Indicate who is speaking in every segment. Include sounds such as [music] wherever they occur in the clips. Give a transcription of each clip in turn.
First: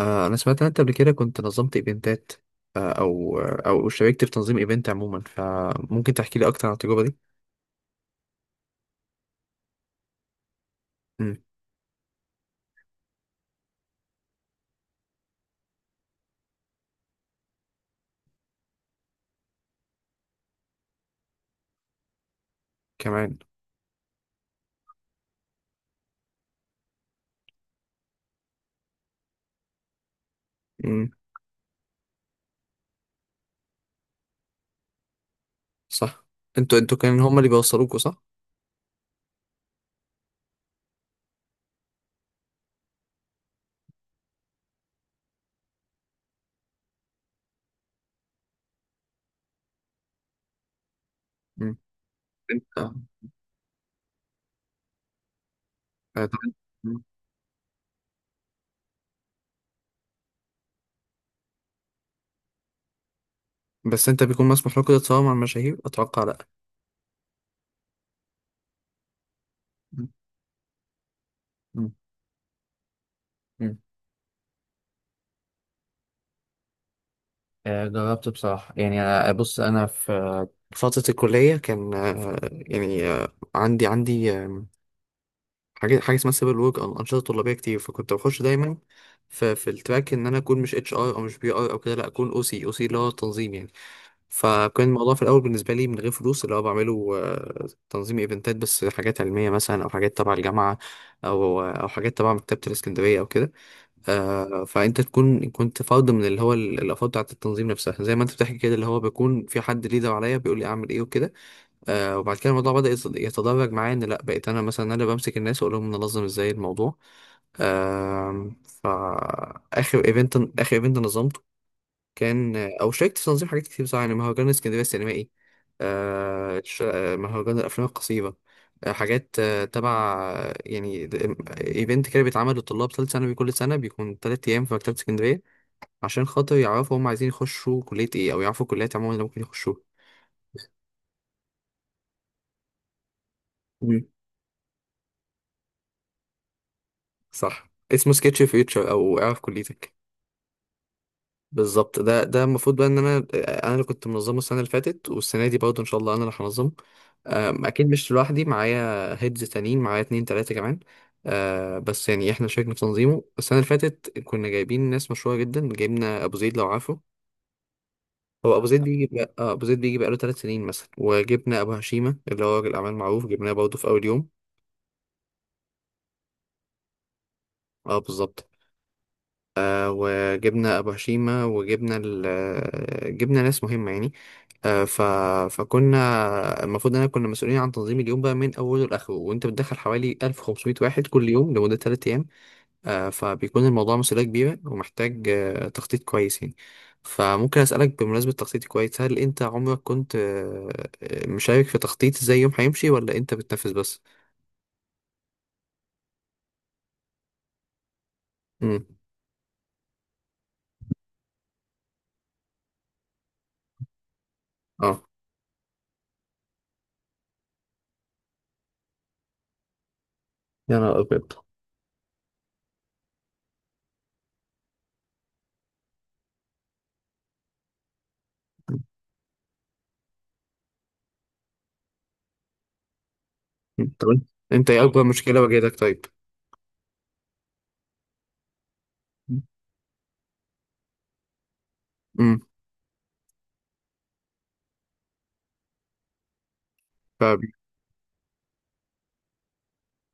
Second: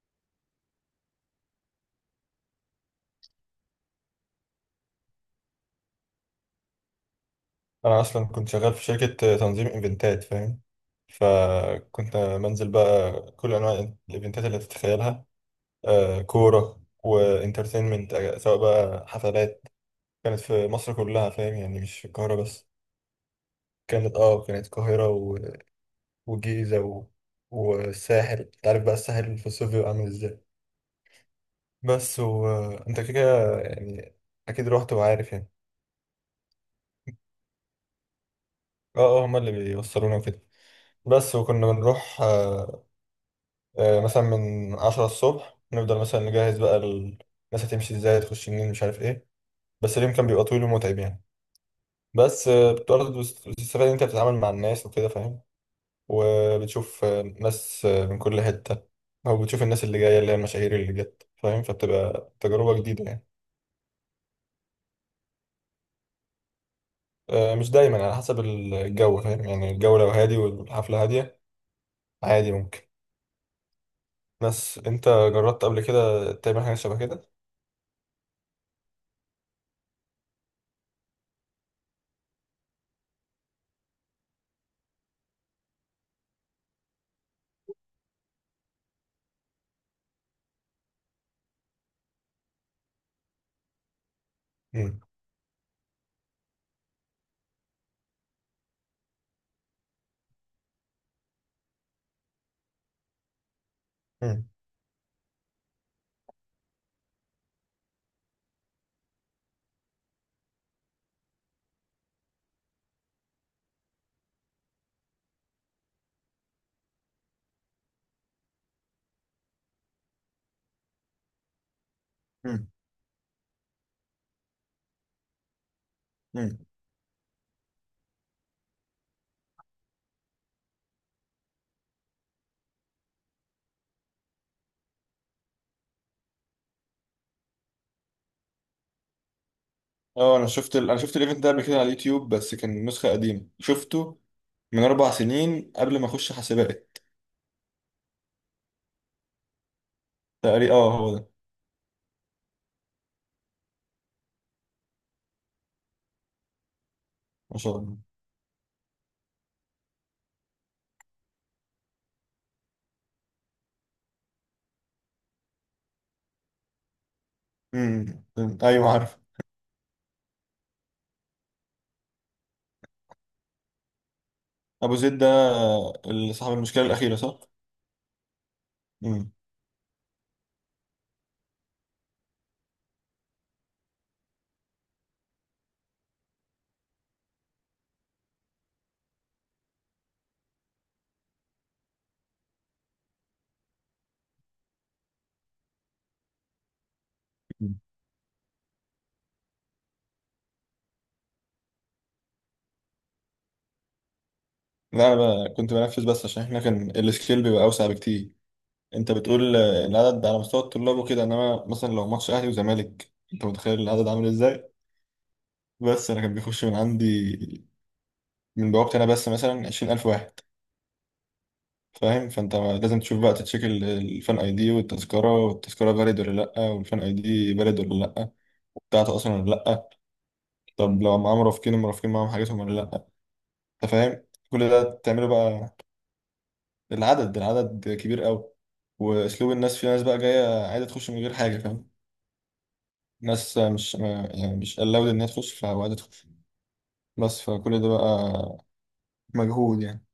Speaker 1: انا سمعت ان انت قبل كده كنت نظمت ايفنتات. او شاركت في تنظيم ايفنت عموما، فممكن تحكي لي اكتر عن التجربه دي؟
Speaker 2: انا اصلا كنت شغال في شركه تنظيم ايفنتات فاهم.
Speaker 1: امم.
Speaker 2: فكنت بنزل بقى كل انواع الايفنتات اللي تتخيلها. كوره وانترتينمنت، سواء بقى حفلات، كانت في مصر كلها، فاهم يعني مش في القاهره بس.
Speaker 1: كمان.
Speaker 2: كانت القاهره والجيزه والساحل. انت عارف بقى الساحل في الصيف بيبقى عامل ازاي.
Speaker 1: امم.
Speaker 2: بس وانت كده كده يعني اكيد رحت وعارف يعني.
Speaker 1: صح. انتوا كان هم اللي بيوصلوكوا، صح؟
Speaker 2: اه اه هما اللي بيوصلونا وكده. بس وكنا بنروح. مثلا من عشرة الصبح نفضل مثلا نجهز بقى الناس هتمشي ازاي، هتخش منين، مش عارف ايه. بس اليوم كان بيبقى طويل ومتعب يعني.
Speaker 1: امم.
Speaker 2: بس
Speaker 1: انت
Speaker 2: بتقعد، بتستفاد ان انت بتتعامل مع الناس وكده فاهم.
Speaker 1: آه، طب أنت- مم.
Speaker 2: وبتشوف ناس من كل حتة. او بتشوف الناس اللي جاية اللي هي المشاهير اللي جت فاهم، فبتبقى تجربة جديدة يعني.
Speaker 1: بس انت بيكون مسموح لكم تتصور مع المشاهير، اتوقع لا.
Speaker 2: مش دايما، على حسب الجو فاهم يعني. الجو
Speaker 1: مم.
Speaker 2: لو هادي والحفلة هادية،
Speaker 1: مم.
Speaker 2: عادي ممكن.
Speaker 1: مم.
Speaker 2: بس انت جربت قبل كده تعمل حاجة شبه كده؟
Speaker 1: جربت بصراحة. يعني أنا، بص أنا في فترة الكلية كان يعني، عندي حاجه اسمها سيفل ورك او انشطه طلابيه كتير، فكنت بخش دايما في التراك ان انا اكون مش اتش ار او مش بي ار او كده، لا اكون او سي او سي اللي هو تنظيم يعني. فكان
Speaker 2: مم.
Speaker 1: الموضوع في الاول بالنسبه لي من غير فلوس، اللي هو بعمله تنظيم ايفنتات، بس حاجات علميه مثلا او حاجات تبع الجامعه او حاجات تبع مكتبه الاسكندريه او كده.
Speaker 2: مم.
Speaker 1: فانت كنت فرد من اللي هو الافراد بتاعت التنظيم نفسها، زي ما انت بتحكي كده، اللي هو بيكون في حد ليدر عليا بيقول لي اعمل ايه وكده. آه. وبعد كده الموضوع بدأ يتدرج معايا ان لا، بقيت انا مثلا اللي بمسك الناس واقول لهم ننظم ازاي الموضوع. آه. فاخر ايفنت اخر ايفنت نظمته كان، شاركت في تنظيم حاجات كتير بصراحه، يعني مهرجان اسكندريه السينمائي،
Speaker 2: مم.
Speaker 1: مهرجان الافلام القصيره. حاجات تبع يعني ايفنت كده بيتعمل للطلاب ثالث ثانوي كل سنه، بيكون 3 ايام في مكتبه اسكندريه، عشان خاطر يعرفوا هم عايزين يخشوا كليه ايه او يعرفوا الكليات عموما اللي ممكن يخشوها.
Speaker 2: اه انا شفت الايفنت ده قبل كده على اليوتيوب، بس كان نسخه قديمه شفته من اربع سنين قبل ما اخش حسابات.
Speaker 1: صح، اسمه سكتش فيوتشر او اعرف كليتك.
Speaker 2: تقريبا اه هو ده.
Speaker 1: بالظبط، ده المفروض بقى ان انا اللي كنت منظمه السنه اللي فاتت، والسنه دي برضه ان شاء الله انا اللي هنظمه.
Speaker 2: ما شاء
Speaker 1: اكيد
Speaker 2: الله.
Speaker 1: مش لوحدي، معايا هيدز تانيين، معايا اتنين تلاته كمان. أه، بس يعني احنا شاركنا في تنظيمه السنه اللي فاتت، كنا جايبين ناس مشهوره جدا، جايبنا ابو زيد لو عارفه. هو
Speaker 2: أمم.
Speaker 1: ابو زيد
Speaker 2: ايوه
Speaker 1: بيجي
Speaker 2: عارف.
Speaker 1: بقى، ابو زيد بيجي بقاله 3 سنين مثلا، وجبنا ابو هشيمه اللي هو راجل اعمال معروف، جبناه برضه في اول يوم.
Speaker 2: ابو زيد ده، اللي صاحب المشكله الاخيره، صح؟
Speaker 1: اه بالظبط.
Speaker 2: امم.
Speaker 1: وجبنا ابو هشيمه، جبنا ناس مهمه يعني. آه، ف... فكنا المفروض ان كنا مسؤولين عن تنظيم اليوم بقى من اوله لاخره، وانت بتدخل حوالي 1500 واحد كل يوم لمده 3 ايام. فبيكون الموضوع مسؤوليه كبيره ومحتاج تخطيط كويس يعني. فممكن
Speaker 2: أمم.
Speaker 1: اسالك بمناسبه تخطيط كويس، هل انت عمرك كنت مشارك في تخطيط ازاي يوم هيمشي ولا انت بتنفذ بس؟
Speaker 2: لا انا بقى كنت بنفذ بس، عشان احنا كان السكيل بيبقى اوسع بكتير.
Speaker 1: امم.
Speaker 2: انت بتقول العدد على مستوى الطلاب وكده، انما مثلا لو ماتش اهلي وزمالك انت متخيل العدد عامل ازاي.
Speaker 1: اه.
Speaker 2: بس انا كان بيخش من عندي، من بوابتي انا بس، مثلا 20,000 واحد.
Speaker 1: يا نهار ابيض.
Speaker 2: فاهم؟ فانت لازم تشوف بقى تتشيك الفان اي دي والتذكره، والتذكره فاليد ولا لا، والفان اي دي فاليد ولا لا، بتاعته اصلا ولا لا. طب لو معاه مرافقين، المرافقين معاهم حاجتهم ولا لا. انت
Speaker 1: مم. طب انت،
Speaker 2: فاهم؟ كل
Speaker 1: إنت ايه
Speaker 2: ده
Speaker 1: اكبر
Speaker 2: تعمله
Speaker 1: مشكله
Speaker 2: بقى.
Speaker 1: واجهتك طيب؟
Speaker 2: العدد كبير قوي. واسلوب الناس، في ناس بقى جايه عايزه تخش من غير حاجه فاهم.
Speaker 1: مم.
Speaker 2: ناس مش ما- يعني مش allowed ان هي تخش، فعايزه تخش
Speaker 1: ف...
Speaker 2: بس. فكل ده بقى مجهود يعني.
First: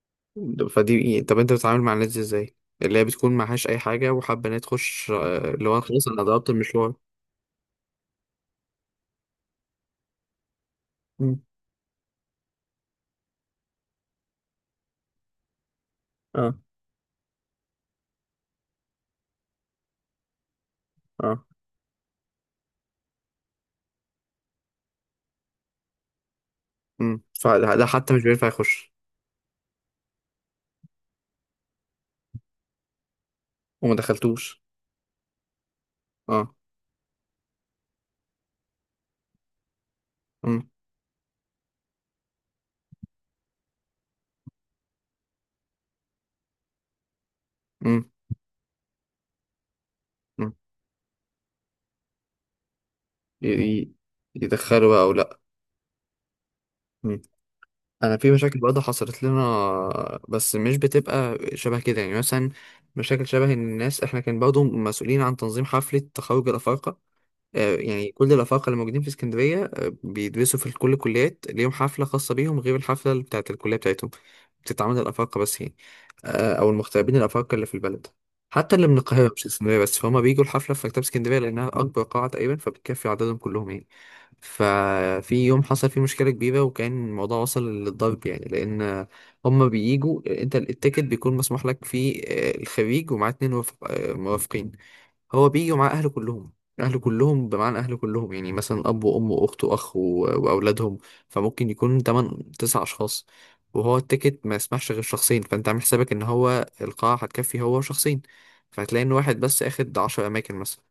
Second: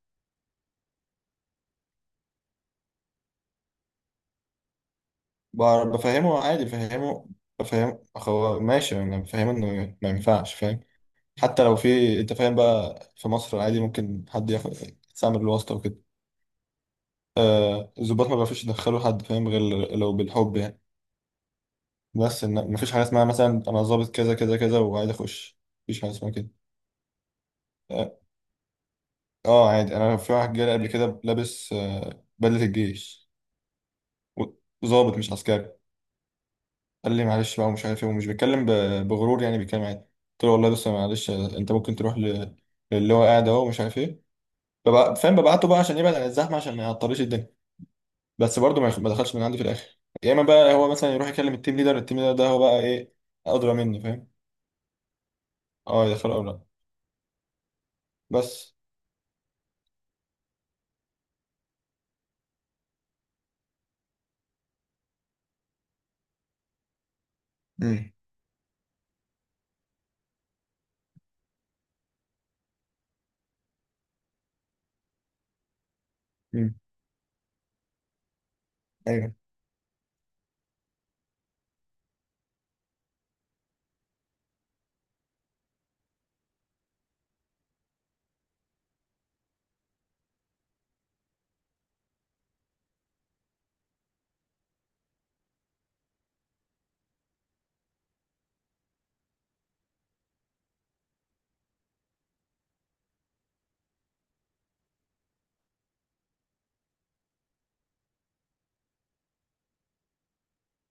Speaker 1: فدي إيه؟ طب انت بتتعامل مع الناس دي ازاي، اللي هي بتكون معهاش اي حاجه وحابه ان هي تخش، اللي هو خلاص انا
Speaker 2: بفهمه
Speaker 1: ضربت
Speaker 2: عادي،
Speaker 1: المشوار.
Speaker 2: بفهمه. بفهم هو ماشي، انا بفهمه انه ما ينفعش، فاهم.
Speaker 1: مم.
Speaker 2: حتى لو في، انت فاهم بقى، في مصر عادي ممكن حد ياخد، يستعمل الواسطة وكده.
Speaker 1: اه
Speaker 2: الضباط ما بيعرفوش يدخلوا حد فاهم غير لو بالحب يعني.
Speaker 1: اه.
Speaker 2: بس ان مفيش حاجة اسمها مثلا انا ظابط كذا كذا كذا وعايز اخش، مفيش حاجة اسمها كده.
Speaker 1: امم. فده
Speaker 2: اه.
Speaker 1: حتى مش بينفع يخش.
Speaker 2: اه، عادي، انا في واحد جالي قبل كده لابس بدلة الجيش.
Speaker 1: وما دخلتوش.
Speaker 2: ظابط مش عسكري.
Speaker 1: اه.
Speaker 2: قال لي معلش بقى ومش عارف ايه، ومش بيتكلم بغرور، يعني بيتكلم عادي. قلت له
Speaker 1: امم.
Speaker 2: والله بس معلش، انت ممكن تروح للي هو قاعد اهو ومش عارف ايه. فاهم، ببعته بقى عشان يبعد عن الزحمة، عشان ما يعطليش الدنيا.
Speaker 1: امم.
Speaker 2: بس برضه ما دخلش من عندي في الاخر، يا اما
Speaker 1: امم.
Speaker 2: بقى هو مثلا يروح يكلم التيم ليدر، التيم ليدر ده هو بقى ايه،
Speaker 1: ي-
Speaker 2: ادرى
Speaker 1: ي-
Speaker 2: مني فاهم.
Speaker 1: يدخلوا بقى او لا؟
Speaker 2: اه، يدخله او لا.
Speaker 1: مم. انا في مشاكل
Speaker 2: بس.
Speaker 1: برضه حصلت لنا، بس مش بتبقى شبه كده يعني. مثلا مشاكل شبه ان الناس، احنا كان برضه مسؤولين عن تنظيم حفله تخرج الافارقه.
Speaker 2: امم.
Speaker 1: يعني كل الأفارقة اللي موجودين في اسكندرية بيدرسوا في كل الكليات ليهم حفلة خاصة بيهم، غير الحفلة اللي بتاعت الكلية بتاعتهم. بتتعمل الأفارقة بس يعني، أو
Speaker 2: امم.
Speaker 1: المغتربين الأفارقة اللي في البلد. حتى اللي من القاهرة
Speaker 2: ايوه.
Speaker 1: مش اسكندرية بس، فهم بيجوا الحفلة في مكتبة اسكندرية لأنها أكبر قاعة تقريبا، فبتكفي عددهم كلهم يعني. ففي يوم حصل فيه مشكلة كبيرة وكان الموضوع وصل للضرب يعني، لأن هم بييجوا، أنت التيكت بيكون مسموح لك فيه الخريج ومعاه اتنين مرافقين. هو بيجي ومعاه أهله كلهم، اهله كلهم بمعنى اهله كلهم، يعني مثلا اب وام واخت واخ واولادهم. فممكن يكون 8 9 اشخاص، وهو التيكت ما يسمحش غير شخصين، فانت عامل حسابك ان هو القاعة هتكفي هو شخصين، فهتلاقي ان واحد بس اخد 10 اماكن مثلا.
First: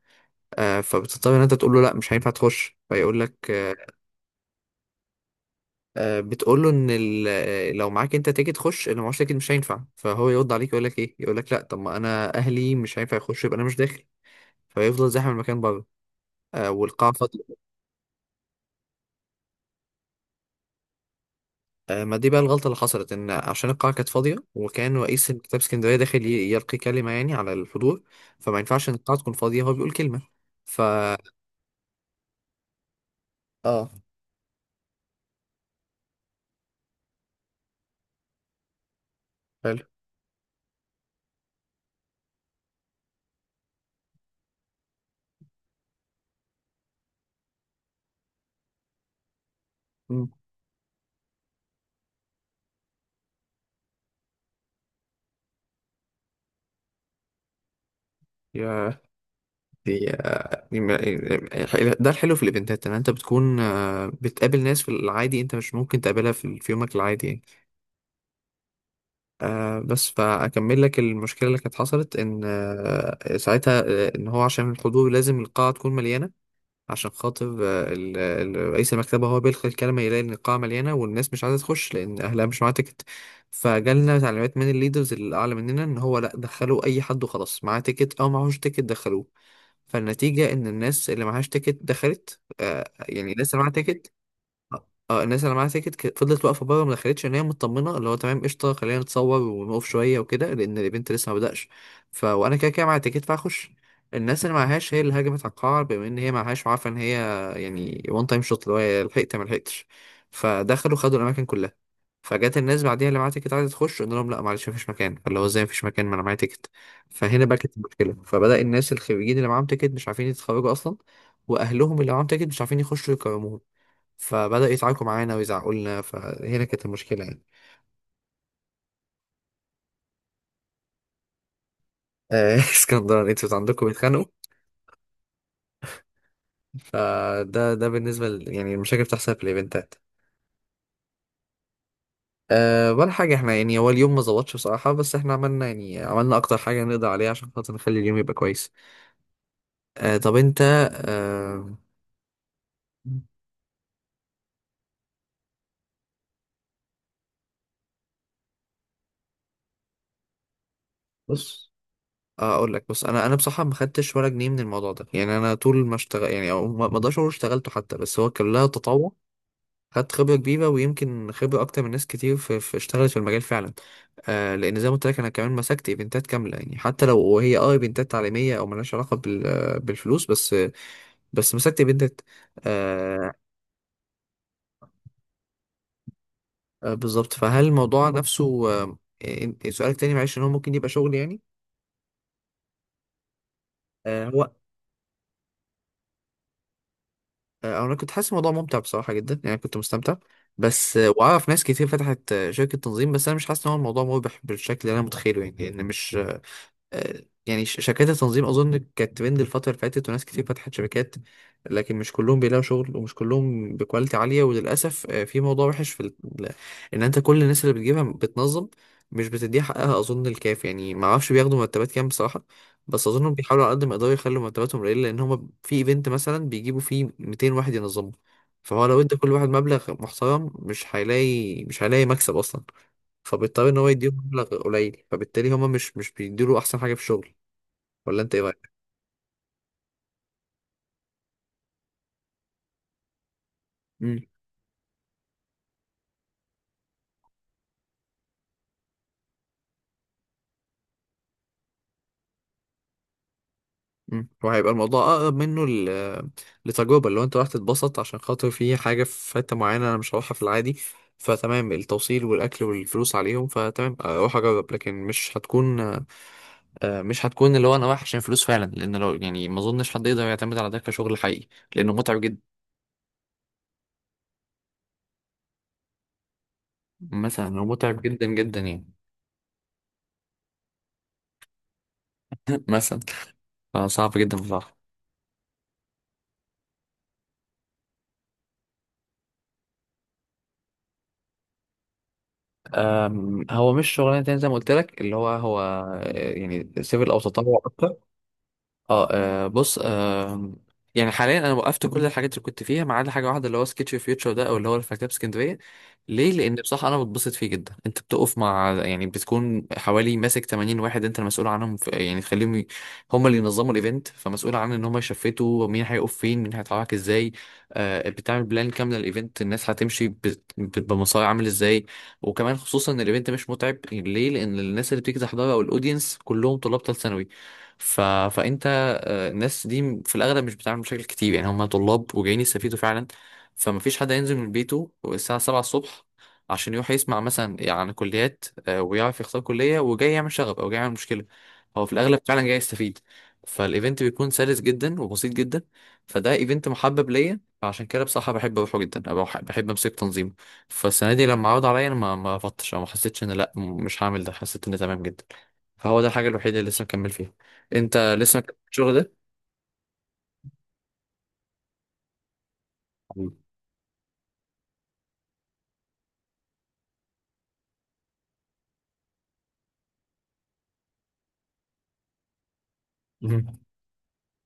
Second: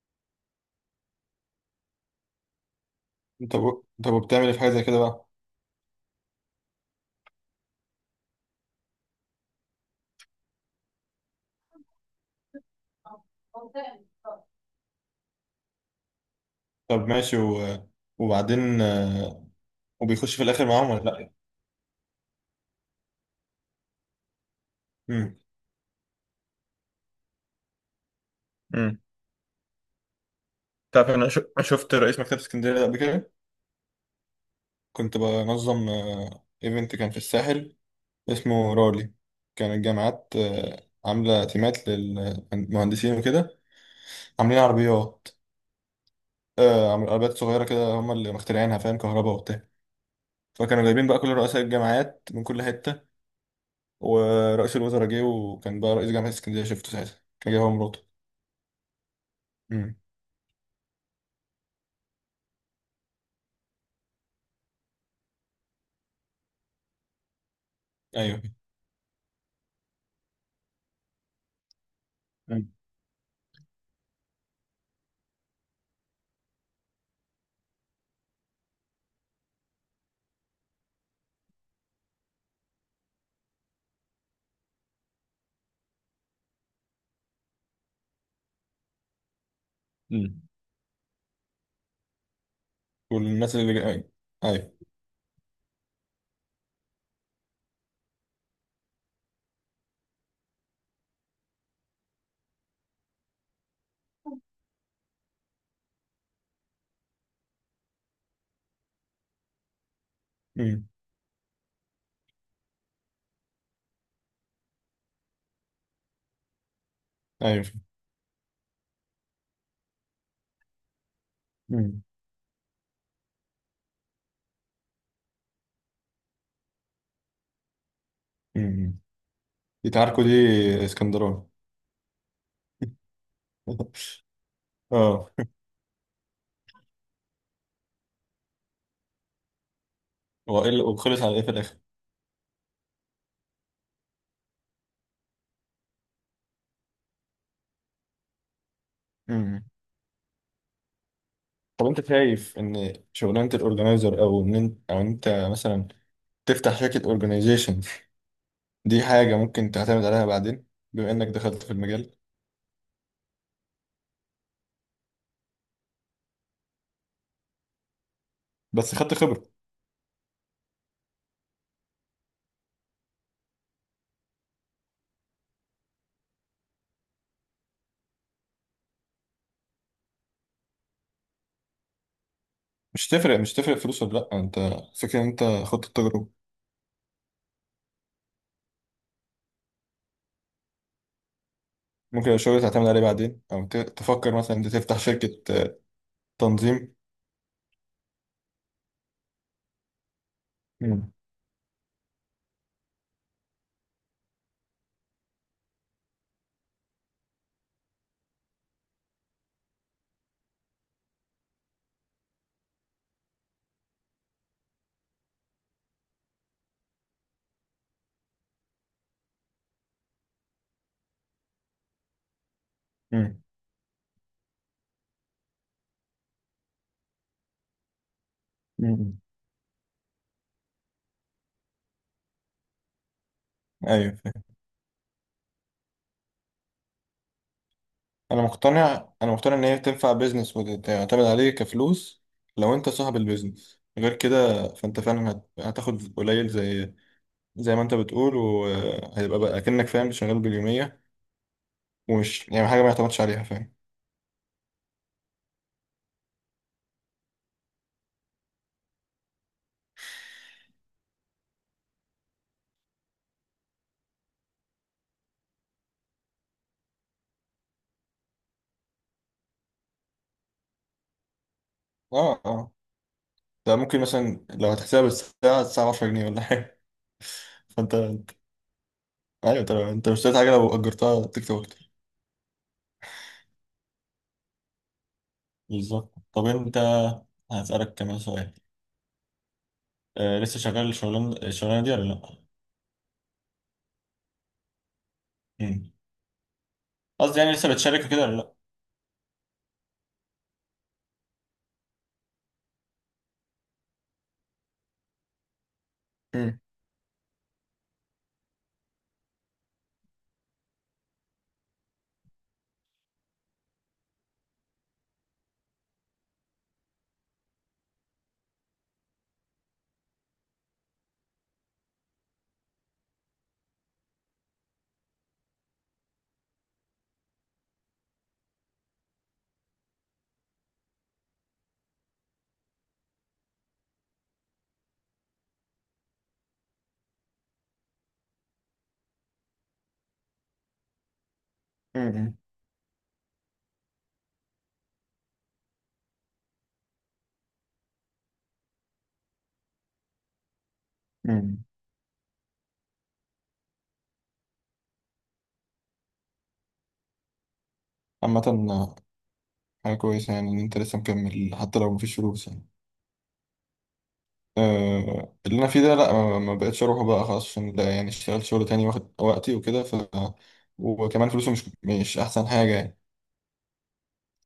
Speaker 1: آه، فبتضطر ان انت تقول له لا مش هينفع تخش، فيقول لك
Speaker 2: طب
Speaker 1: آه.
Speaker 2: طب وبتعمل إيه في حاجه زي كده بقى؟
Speaker 1: بتقول له ان لو معاك انت تيكت خش، لو معاش تيكت مش هينفع، فهو يرد عليك يقول لك ايه، يقول لك لا طب ما انا اهلي مش هينفع يخش يبقى انا مش داخل، فيفضل زاحم المكان بره. آه،
Speaker 2: طب
Speaker 1: والقاعة
Speaker 2: ماشي
Speaker 1: فاضية.
Speaker 2: وبعدين وبيخش في الاخر معاهم ولا لا؟
Speaker 1: آه، ما دي بقى الغلطة اللي حصلت، إن عشان القاعة كانت فاضية وكان رئيس
Speaker 2: امم.
Speaker 1: مكتبة اسكندرية داخل يلقي كلمة يعني على الحضور، فما ينفعش إن
Speaker 2: امم.
Speaker 1: القاعة تكون فاضية هو بيقول كلمة. ف.
Speaker 2: تعرف، انا شفت رئيس مكتبه اسكندريه ده قبل كده.
Speaker 1: آه.
Speaker 2: كنت بنظم ايفنت كان في الساحل، اسمه رالي. كان
Speaker 1: حلو.
Speaker 2: الجامعات عامله تيمات للمهندسين وكده، عاملين عربيات. عملوا عربيات صغيرة كده هم اللي مخترعينها، فاهم، كهرباء وبتاع.
Speaker 1: مم.
Speaker 2: فكانوا جايبين بقى كل رؤساء الجامعات من كل حتة، ورئيس الوزراء جه. وكان بقى رئيس جامعة اسكندرية شفته ساعتها، كان جاي هو مراته.
Speaker 1: يا.
Speaker 2: امم.
Speaker 1: دي، دي ما- إيه، إيه، ده الحلو في الإيفنتات، إن أنت بتكون بتقابل ناس في العادي أنت مش ممكن تقابلها في يومك العادي يعني.
Speaker 2: ايوه.
Speaker 1: بس فأكمل لك المشكلة اللي كانت حصلت، إن
Speaker 2: مم.
Speaker 1: ساعتها إن هو عشان الحضور لازم القاعة تكون مليانة. عشان خاطر رئيس المكتبة هو بيلقي الكلمة، يلاقي إن القاعة مليانة والناس مش عايزة تخش لأن أهلها مش معاها تيكت. فجالنا تعليمات من الليدرز اللي أعلى مننا إن هو لأ، دخلوا أي حد وخلاص، معاه تيكت أو معهوش تيكت دخلوه.
Speaker 2: مم.
Speaker 1: فالنتيجة إن الناس اللي معهاش تيكت دخلت يعني الناس
Speaker 2: والناس
Speaker 1: اللي معاها
Speaker 2: اللي جاي، ايوه.
Speaker 1: تيكت.
Speaker 2: ايوه.
Speaker 1: اه، الناس اللي معاها تيكت فضلت واقفه بره ما دخلتش، ان هي مطمنه اللي هو تمام قشطه، خلينا نتصور ونقف شويه وكده لان الايفنت لسه ما بداش. ف وانا كده كده معايا تيكت فهخش. الناس اللي معهاش هي اللي هاجمت على القاعه، بما ان هي معهاش وعارفه ان هي، يعني وان تايم شوت اللي هو يا لحقت يا ما لحقتش،
Speaker 2: امم.
Speaker 1: فدخلوا خدوا الاماكن كلها. فجت الناس بعديها اللي معاها تيكت عايزه تخش، قلنا لهم لا معلش مفيش مكان، فاللي هو ازاي مفيش مكان ما انا معايا تيكت. فهنا بقى
Speaker 2: ايوه.
Speaker 1: كانت المشكله. فبدا الناس الخريجين اللي معاهم تيكت مش عارفين يتخرجوا اصلا، واهلهم
Speaker 2: امم.
Speaker 1: اللي معاهم تيكت مش عارفين يخشوا يكرموهم، فبدأوا يتعاركوا معانا ويزعقوا لنا، فهنا كانت المشكلة يعني.
Speaker 2: امم. دي تعاركوا، دي اسكندراني.
Speaker 1: [laughs] اسكندران انتوا عندكم بيتخانقوا.
Speaker 2: [laughs] اه.
Speaker 1: فده بالنسبة يعني المشاكل بتحصل في الايفنتات.
Speaker 2: هو ايه وخلص على ايه في الاخر؟
Speaker 1: أه ولا حاجة، احنا يعني هو اليوم ما ظبطش بصراحة، بس احنا عملنا يعني عملنا أكتر حاجة نقدر عليها عشان خاطر نخلي اليوم يبقى كويس.
Speaker 2: امم.
Speaker 1: أه طب انت. أه
Speaker 2: طب انت شايف ان شغلانه الاورجنايزر، او ان انت، او انت مثلا تفتح شركه اورجنايزيشن، دي حاجة ممكن تعتمد عليها بعدين، بما انك دخلت
Speaker 1: بص
Speaker 2: في المجال،
Speaker 1: آه، اقول لك. بص انا بصراحه ما خدتش ولا جنيه من الموضوع ده، يعني انا طول ما اشتغل يعني او ما اقدرش اقول اشتغلته حتى، بس هو كان لها
Speaker 2: بس
Speaker 1: تطوع.
Speaker 2: خدت خبرة.
Speaker 1: خدت خبرة كبيرة ويمكن خبرة أكتر من ناس كتير في, اشتغلت في المجال فعلا. آه لأن زي ما قلت لك أنا كمان مسكت إيفنتات كاملة، يعني حتى لو هي أه إيفنتات تعليمية أو ملهاش علاقة بالفلوس بس، مسكت إيفنتات.
Speaker 2: مش
Speaker 1: آه.
Speaker 2: تفرق مش تفرق فلوس ولا لأ، انت فكرة ان انت خدت التجربة.
Speaker 1: آه بالظبط. فهل الموضوع نفسه، آه، سؤالك تاني معلش، إن هو ممكن يبقى شغل يعني؟
Speaker 2: ممكن الشغل تعتمد عليه بعدين، او
Speaker 1: آه.
Speaker 2: تفكر
Speaker 1: هو
Speaker 2: مثلا انت تفتح شركة تنظيم.
Speaker 1: آه، أنا كنت حاسس الموضوع ممتع بصراحة جدا، يعني كنت مستمتع بس.
Speaker 2: مم.
Speaker 1: وأعرف ناس كتير فتحت شركة تنظيم، بس أنا مش حاسس إن هو الموضوع مربح بالشكل اللي أنا متخيله يعني، لأن مش، يعني شركات التنظيم اظن كانت ترند الفتره اللي فاتت وناس كتير فتحت شركات. لكن مش كلهم بيلاقوا شغل ومش كلهم بكواليتي عاليه، وللاسف في موضوع وحش في ال- ان انت كل الناس اللي بتجيبها بتنظم مش بتديها حقها، اظن الكاف يعني ما اعرفش بياخدوا مرتبات كام بصراحه. بس اظنهم
Speaker 2: مم.
Speaker 1: بيحاولوا على قد ما يقدروا يخلوا مرتباتهم قليله، لان هم في ايفنت مثلا بيجيبوا فيه 200 واحد ينظموا. فهو لو ادى
Speaker 2: مم.
Speaker 1: كل واحد مبلغ محترم مش هيلاقي مكسب اصلا. فبيضطر ان هو يديهم
Speaker 2: ايوه.
Speaker 1: مبلغ قليل، فبالتالي هما مش بيديله احسن حاجه في الشغل. ولا انت
Speaker 2: انا
Speaker 1: ايه رايك؟
Speaker 2: مقتنع انا مقتنع ان هي تنفع بيزنس وتعتمد عليه كفلوس، لو انت صاحب البيزنس. غير
Speaker 1: امم.
Speaker 2: كده فانت فعلا هتاخد قليل، زي زي ما انت بتقول. وهيبقى بقى كأنك، فاهم، شغال باليومية، ومش يعني حاجة ما يعتمدش عليها، فاهم.
Speaker 1: امم، وهيبقى الموضوع اقرب منه لتجربه، اللي هو انت راح تتبسط عشان خاطر في حاجه في حته معينه انا مش هروحها في العادي، فتمام التوصيل والاكل والفلوس عليهم فتمام اروح اجرب. لكن مش هتكون، مش هتكون اللي هو انا رايح عشان فلوس فعلا، لان لو يعني ما اظنش حد يقدر يعتمد على ده كشغل حقيقي، لانه متعب
Speaker 2: اه
Speaker 1: جدا.
Speaker 2: اه. ده ممكن مثلا لو هتحسبها بالساعة، الساعة 10 جنيه ولا حاجة.
Speaker 1: مثلا هو
Speaker 2: [laughs] فانت
Speaker 1: متعب جدا جدا يعني.
Speaker 2: ايوه. انت مش اشتريت حاجة لو اجرتها تكسب اكتر.
Speaker 1: [laughs] مثلا. فصعب جدا بصراحه.
Speaker 2: بالظبط. طب انت هسألك كمان سؤال، آه لسه شغال الشغلانة، دي ولا لا؟
Speaker 1: هو مش شغلانه، تاني زي ما قلت لك اللي هو
Speaker 2: مم.
Speaker 1: يعني سيفل او
Speaker 2: قصدي يعني
Speaker 1: تطوع
Speaker 2: لسه
Speaker 1: اكتر.
Speaker 2: بتشارك كده ولا لا؟
Speaker 1: اه. آه، بص آه يعني حاليا انا وقفت كل الحاجات اللي كنت فيها ما عدا حاجه واحده، اللي هو سكتش فيوتشر ده او اللي هو الفكتاب اسكندريه. ليه؟ لان
Speaker 2: مم.
Speaker 1: بصراحه انا بتبسط فيه جدا، انت بتقف مع يعني بتكون حوالي ماسك 80 واحد انت المسؤول عنهم، في يعني تخليهم هم اللي ينظموا الايفنت، فمسؤول عن ان هم يشفتوا مين هيقف فين مين هيتحرك ازاي. آه بتعمل بلان كامله للايفنت، الناس هتمشي بمسار عامل ازاي. وكمان خصوصا ان الايفنت مش متعب ليه، لان الناس اللي بتيجي تحضره او الاودينس كلهم طلاب ثالث ثانوي. ف... فانت الناس دي في الأغلب مش بتتعامل بشكل كتير يعني، هم طلاب وجايين يستفيدوا فعلا. فما فيش حد هينزل من بيته الساعة 7 الصبح عشان يروح يسمع مثلا عن كليات ويعرف يختار كلية، وجاي يعمل شغب أو جاي يعمل مشكلة. هو في الأغلب
Speaker 2: مم.
Speaker 1: فعلا جاي يستفيد. فالإيفنت بيكون سلس جدا وبسيط جدا. فده إيفنت محبب ليا، فعشان كده بصراحة بحب أروحه جدا أو بحب أمسك تنظيمه. فالسنة دي لما عرض
Speaker 2: مم.
Speaker 1: عليا أنا ما رفضتش أو ما حسيتش إن لأ مش هعمل ده، حسيت إن تمام جدا. فهو ده الحاجة الوحيدة اللي لسه مكمل فيها. أنت لسه مكمل
Speaker 2: عامة
Speaker 1: الشغل
Speaker 2: آه،
Speaker 1: ده؟
Speaker 2: حاجة كويسة يعني إن أنت لسه مكمل، حتى لو مفيش فلوس يعني.
Speaker 1: مم.
Speaker 2: أه، اللي أنا فيه ده لأ، ما بقتش أروحه بقى خلاص، عشان ده يعني اشتغلت شغل تاني واخد وقتي وكده، ف وكمان فلوسه مش أحسن حاجة يعني.
Speaker 1: مم.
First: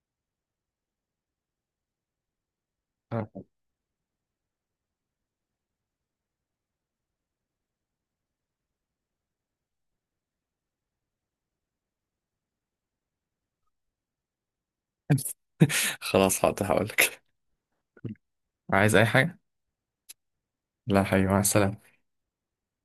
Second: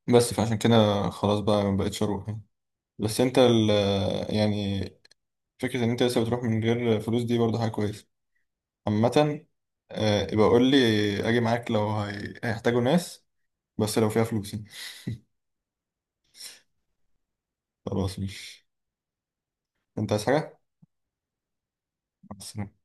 Speaker 2: بس فعشان كده خلاص بقى ما بقتش اروح يعني. بس انت
Speaker 1: آه.
Speaker 2: ال يعني فكرة ان انت لسه بتروح من غير فلوس دي برضه حاجة كويسة عامة. يبقى قول لي اجي معاك لو هيحتاجوا ناس، بس لو فيها فلوس يعني.
Speaker 1: [laughs] خلاص حاضر هقول لك.
Speaker 2: خلاص، مش
Speaker 1: عايز اي حاجه؟
Speaker 2: انت عايز حاجة؟
Speaker 1: لا حبيبي، مع السلامه.
Speaker 2: مع السلامة.